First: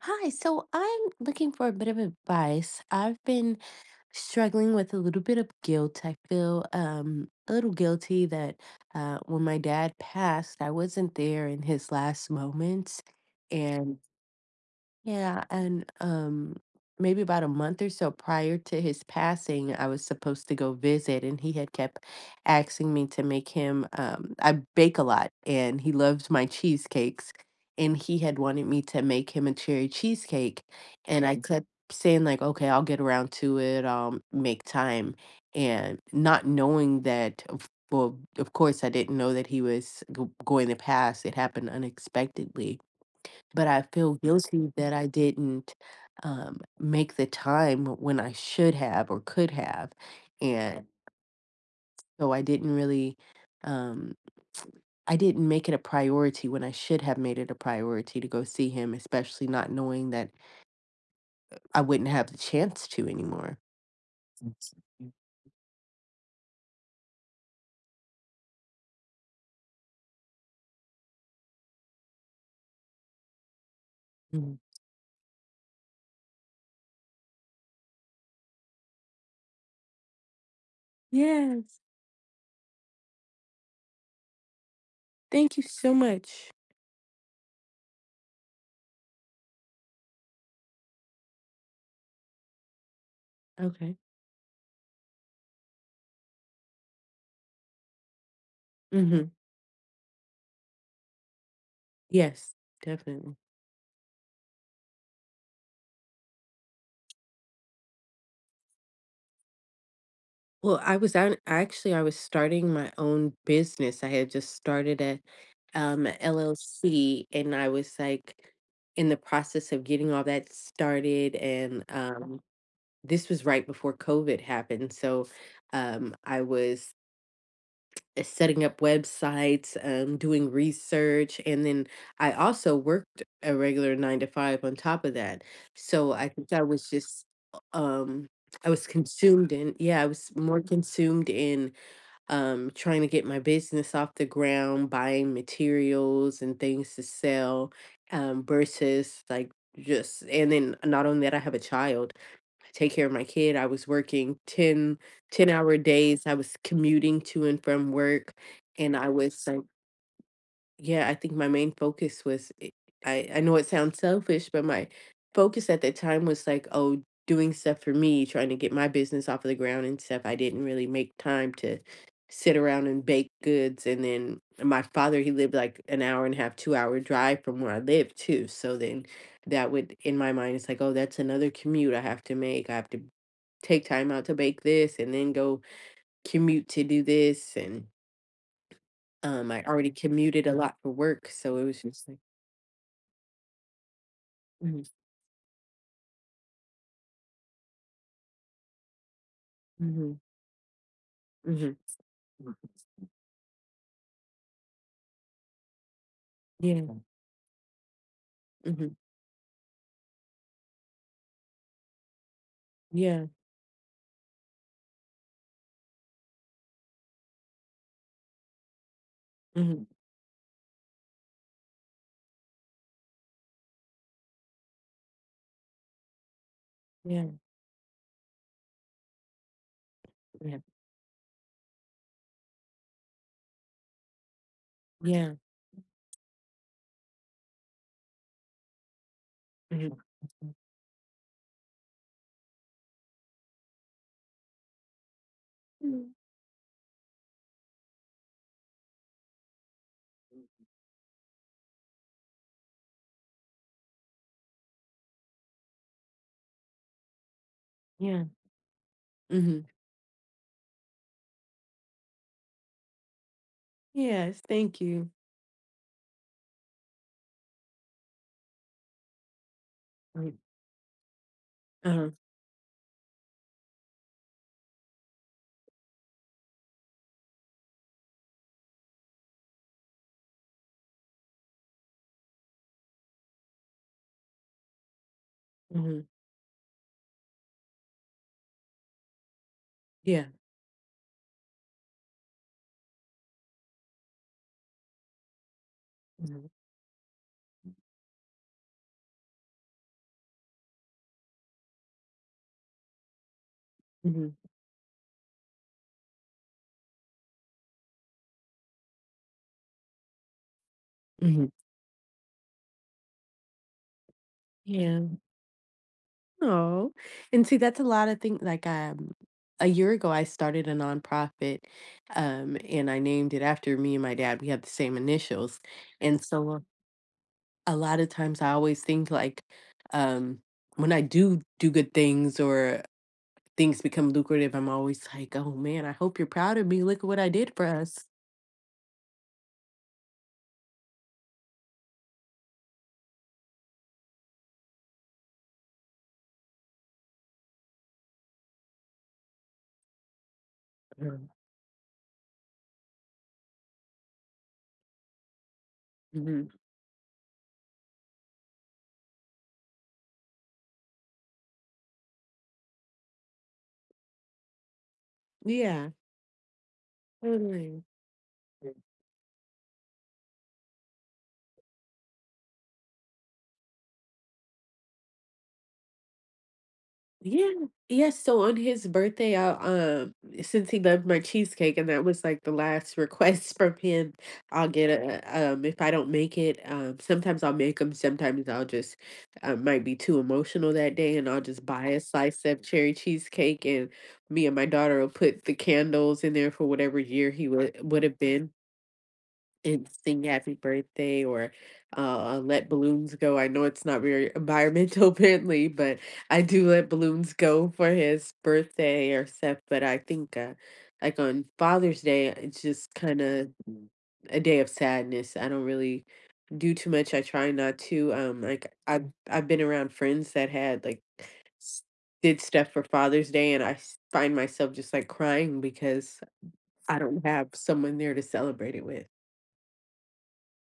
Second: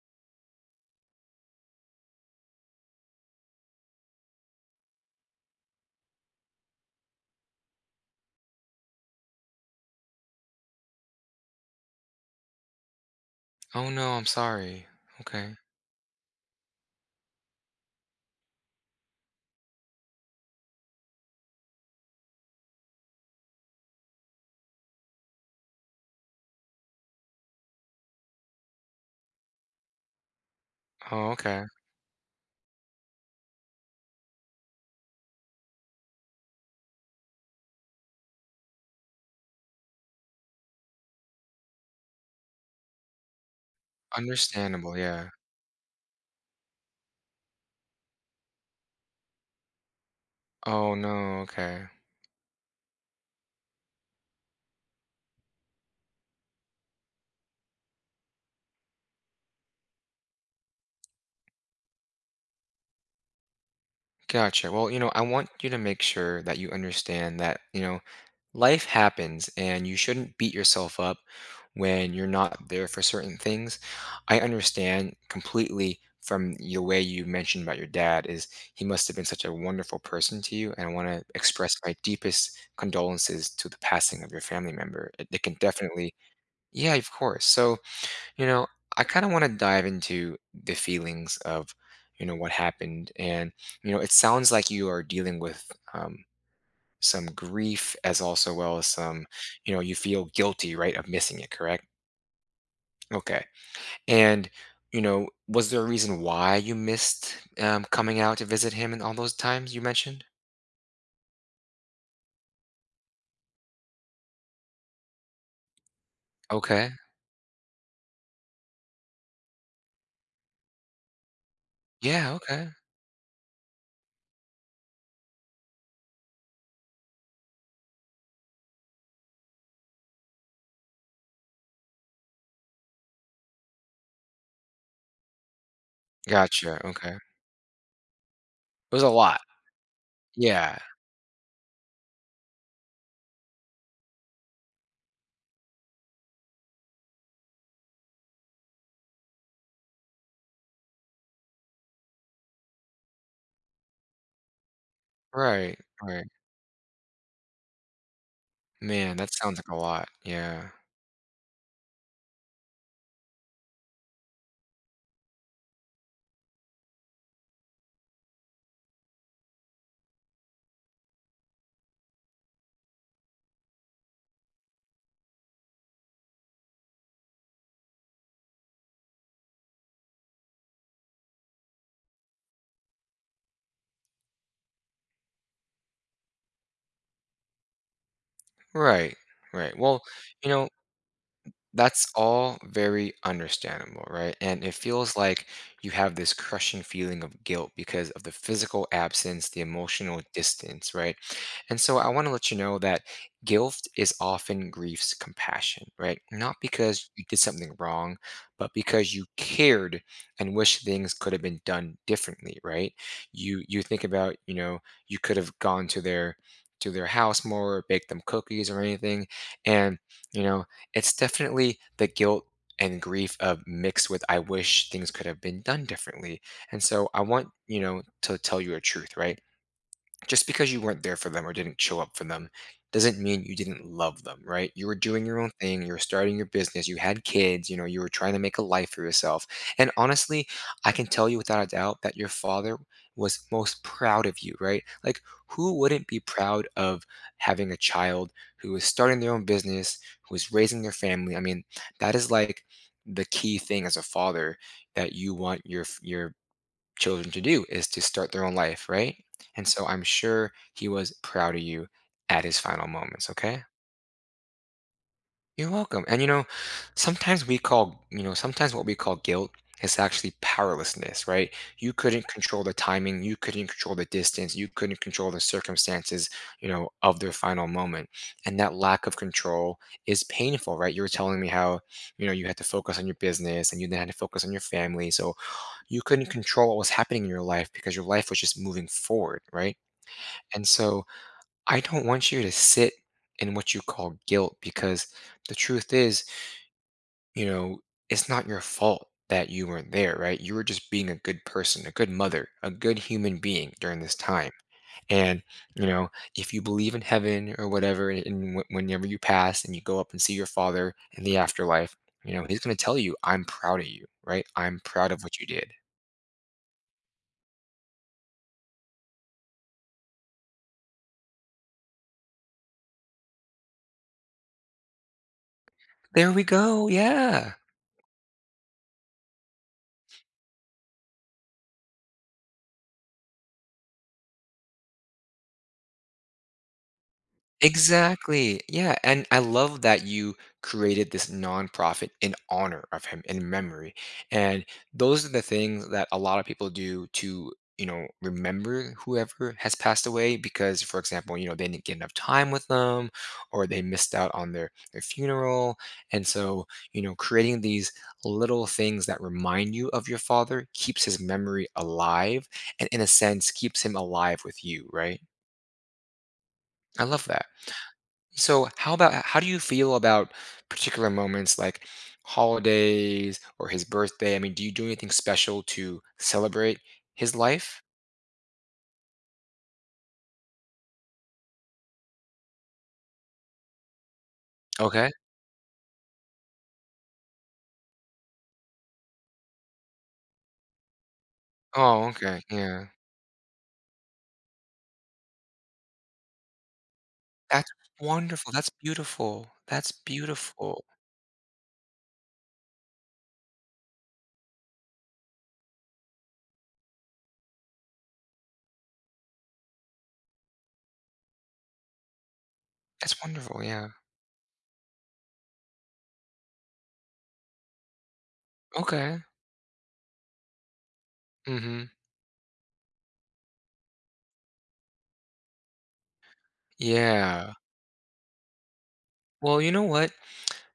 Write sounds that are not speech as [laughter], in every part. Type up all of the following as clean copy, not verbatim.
Hi, so I'm looking for a bit of advice. I've been struggling with a little bit of guilt. I feel a little guilty that when my dad passed, I wasn't there in his last moments. Oh And no, I'm sorry. yeah, Okay. Maybe about a month or so prior to his passing, I was supposed to go visit, and he had kept asking me to make him — I bake a lot, and he loves my cheesecakes, and he had wanted me to make him a cherry cheesecake, and Oh, I, mhm, okay. kept saying, like, "Okay, I'll get around to it, I'll make time," and not knowing that, of well, of course, I didn't know that he was go going to pass. It happened unexpectedly, but I feel guilty that Understandable, I yeah. didn't make the time when I should have or could have. And Oh no, okay. so I didn't really, um, I didn't make it a priority when I should have made it a priority to go see him, especially not knowing that I wouldn't have the chance to anymore. Gotcha. Well, you know, I want you to make sure that you understand that, you know, life happens and you shouldn't beat yourself up when you're not there for certain things. I Mhm. understand completely from the way you mentioned about your dad is he must have been such a wonderful person to you, and I want to express Yes. my deepest condolences to the passing of your family member. It can Thank you so definitely, much. yeah, of course. So, you know, I kind of want to dive into the feelings of, you know, what happened. And, you Okay. know, it sounds like you are dealing with some grief as also well as some, Hmm. you know, you feel guilty, right, of missing it, correct? Yes, definitely. Okay. And, you know, was there a reason why you missed coming out to visit him in all those times you mentioned? Well, actually, I was starting my own business. I had just started Okay. LLC, and I was like in the process of getting all that started. And Yeah, okay. this was right before COVID happened. So I was setting up websites, doing research, and then I also worked a regular nine to five on top of that. So I think I Gotcha. was Okay. It just, um, I was was a lot. consumed in, yeah, I was more Yeah. consumed in trying to get my business off the ground, buying materials and things to sell, versus like just — and then not only that, I have a child, I take care of my kid. I was working ten hour Right. days. Right. I was commuting to and from work, and I Man, that was sounds like, like a lot. Yeah. yeah, I think my main focus was — I know it sounds selfish, but my focus at that time was like, oh, doing stuff for me, trying to get my business off of the ground and stuff. I didn't really make time to sit around and bake goods. And then my father, he lived like an hour and a half, 2-hour drive from where I lived too. So then that would — in my mind, it's like, oh, that's another commute I have to make. I have to take time out to bake this and then go commute to do this, and Right, I right. already Well, commuted you a know, lot for work, so it was that's just like — all very understandable, right? And it mhm, feels like you have this crushing feeling of guilt because of the physical absence, the mhm, emotional distance, right? mhm. And so I want to let you know that guilt is often grief's compassion, right? Not Yeah, because you did something wrong, but mhm, because you cared and wish things could have been done differently, right? yeah, You think about, you know, you could have gone to their house more, baked them cookies or anything, mhm, and you know it's definitely the guilt and grief of mixed with I wish things could have been done differently. And so I yeah, want, you know, to tell you a truth, right? Just yeah, because you weren't there for them or didn't show up for them doesn't mean you didn't love them, right? You were doing yeah, your own thing, you were starting your business, you had kids, you know, you were trying to make a life for yourself. And mhm, honestly, I can tell you without a doubt that your father was most proud of you, right? Like who mhm, wouldn't be proud of having a child who is starting their own business, who is raising their family? I mean, that is like the key thing as a father that you want your children to do is to yeah, start their own life, right? mhm. And so I'm sure he was proud of you at his final moments, okay? Yes, thank you. You're welcome. And you know, sometimes we call, you know, sometimes what we call guilt is actually Mm, powerlessness, right? You uh-huh, couldn't control the timing, you couldn't control the distance, you couldn't control the circumstances, you know, of their final moment. And that lack of control is painful, right? You were telling me how, you know, you had to focus on your business and you then had to focus on your family. So you mhm, couldn't control what was happening in your life because your life was just moving forward, right? yeah, And so I don't want you to sit in what you call guilt because the truth is, mhm, you know, it's not your fault that you weren't there, right? You were just being a good person, a good mother, a good human being during this mhm, time. And, you know, if you believe in heaven or whatever, and whenever you pass and you go up and see your father in the mhm, afterlife, you know, he's going to tell you, I'm proud of you, right? I'm yeah. proud of what you did. Oh, and see, that's a lot of things. Like, a year ago, I started a nonprofit, and I named it after me and my dad. We have the same initials, and There we so go. Yeah. a lot of times I always think, like, um when I do good things or things become lucrative, I'm always like, oh man, I hope you're proud of me. Look at what I did for us. Exactly. Yeah, and I love that you created this nonprofit in honor of him, in memory. And those are the things that a lot of people do to, you know, remember whoever has passed away because, for Mhm. example, you know, they didn't get enough time with them or they missed out on their funeral. And Mhm. so, you know, creating these little things that remind you of your father keeps his memory alive and in a sense keeps him alive with you, right? Yeah. I love that. Totally. So how about how do you feel about particular moments like holidays or his birthday? I mean, do you do anything special to celebrate his Yeah. life? Yes, so on his birthday, I — since he loved my cheesecake and that was like the last [laughs] request from him, Okay. If I don't make it, sometimes I'll make them, sometimes I'll just — I might be too emotional that day, and I'll just buy a Oh, okay. slice of Yeah. cherry cheesecake, and me and my daughter will put the candles in there for whatever year he That's would have been, wonderful. That's beautiful. and That's sing happy beautiful. birthday, or let balloons go. I know it's not very environmental [laughs] friendly, but I do let balloons go for his birthday or stuff. But I think, like on Father's Day, it's just kind That's of wonderful. Yeah. a day of sadness. I don't really do too much. I try not to. Like, I've Okay. I've been around friends that had, like, s- Mm-hmm. did stuff for Father's Day, and I find myself just like crying because I don't have Yeah. someone there to celebrate it with. Well, you know what?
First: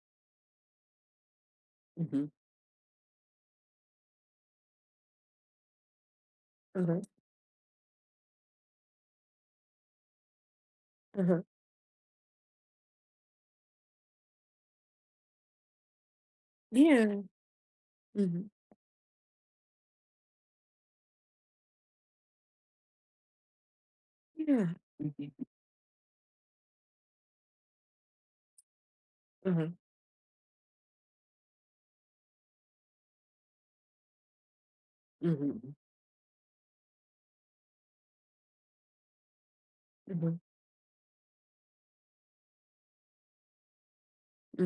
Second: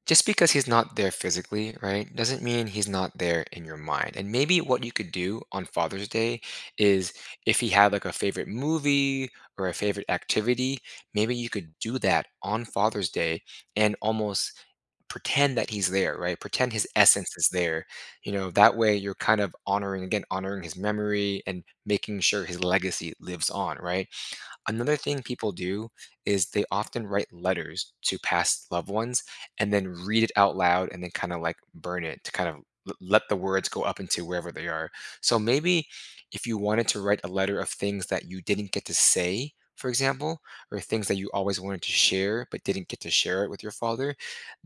Just because he's not there physically, right, Hmm. doesn't mean he's not there in your mind. And maybe what you could do on Father's Day is if he had like a favorite movie or a favorite activity, maybe Uh-huh. you could do that on Father's Day and almost pretend that he's there, right? Pretend his Yeah. essence is there. You Mhm. know, that way you're kind of honoring, again, honoring his memory and making sure his legacy lives on, right? Yeah. Another thing Mm-hmm. people do is they often write letters to past loved ones Uh-huh. and then read it out loud and then kind of like burn it to kind of let the words go up into wherever they are. So Mhm. maybe if you wanted to write a letter of things that you didn't get to say, for Mhm. example, or things that you always wanted to share but didn't get to share it with your father,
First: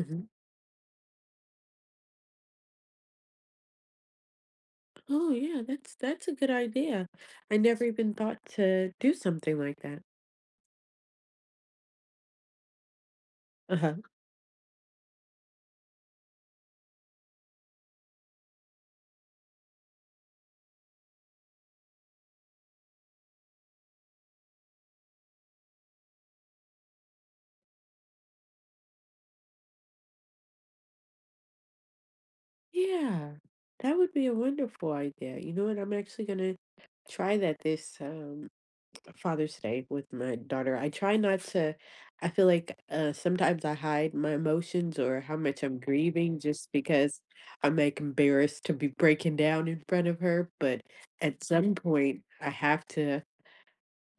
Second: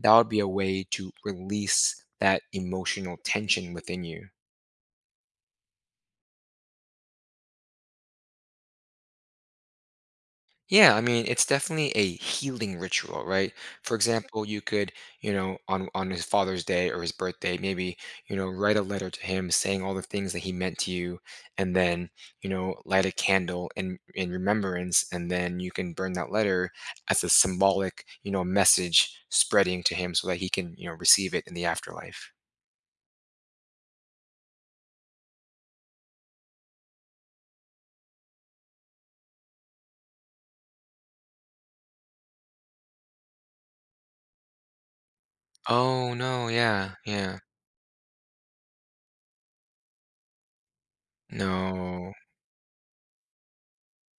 that would be a way to release that emotional tension within you. Oh yeah, that's a good idea. I never even thought to do something like that. Yeah, I mean, it's definitely a healing ritual, right? Uh-huh. For example, you could, you know, on his Father's Day or his birthday, maybe, you know, write a letter to him saying all the things that he meant to you, and then, you know, light a candle in remembrance, and then you can burn that letter as a symbolic, you know, message spreading to him so that he can, you know, receive it in the afterlife. Yeah. That would be a wonderful idea. You know what? I'm actually gonna try that this Father's Day with my daughter. I try not to — I feel like, sometimes I hide my emotions or how much I'm Oh grieving no, just yeah, because yeah. I'm like embarrassed to be breaking down in front of her. But at some No. point, I have to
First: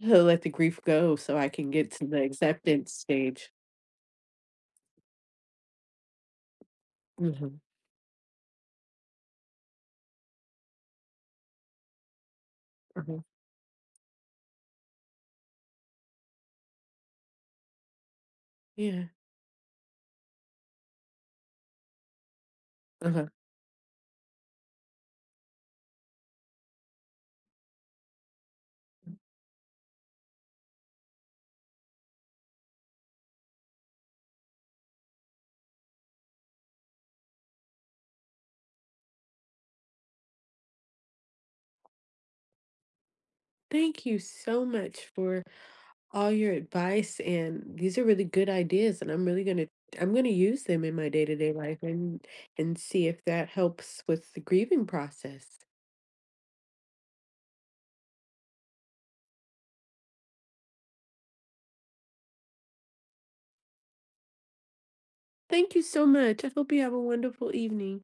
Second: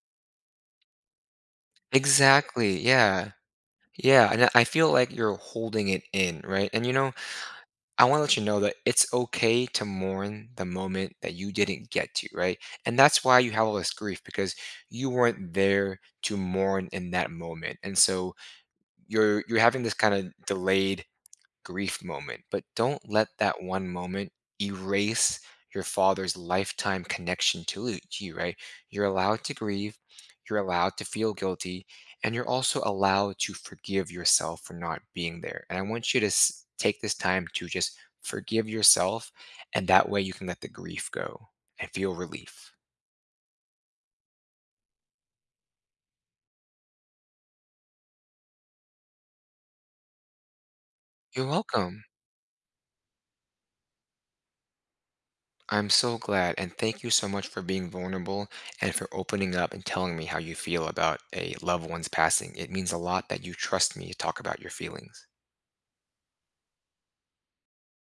let the grief go so I can get to the Exactly. acceptance Yeah. stage. Yeah, and I feel like you're holding it in, right? And you know, Hmm. I want to let you know that it's okay to mourn the moment that you didn't get to, right? And that's why you have all this grief because you weren't there to mourn in that moment. And so Yeah. you're having this kind of delayed grief moment, but don't Uh-huh. let that one moment erase your father's lifetime connection to you, right? You're allowed to grieve, you're allowed to feel guilty, and you're also allowed to forgive yourself for not being there. And I want you to take this time to just forgive yourself, and that way you can let the grief go and feel relief. Thank you so much for all your advice, and these are really good ideas, and I'm going to use them in my You're day-to-day life, welcome. and see if that helps with the grieving process. I'm so glad, and thank you so much for being vulnerable and for opening up and telling me how you feel about a loved one's passing. It means a lot that you trust me to talk about your feelings. Thank you so much. I hope you have a wonderful evening.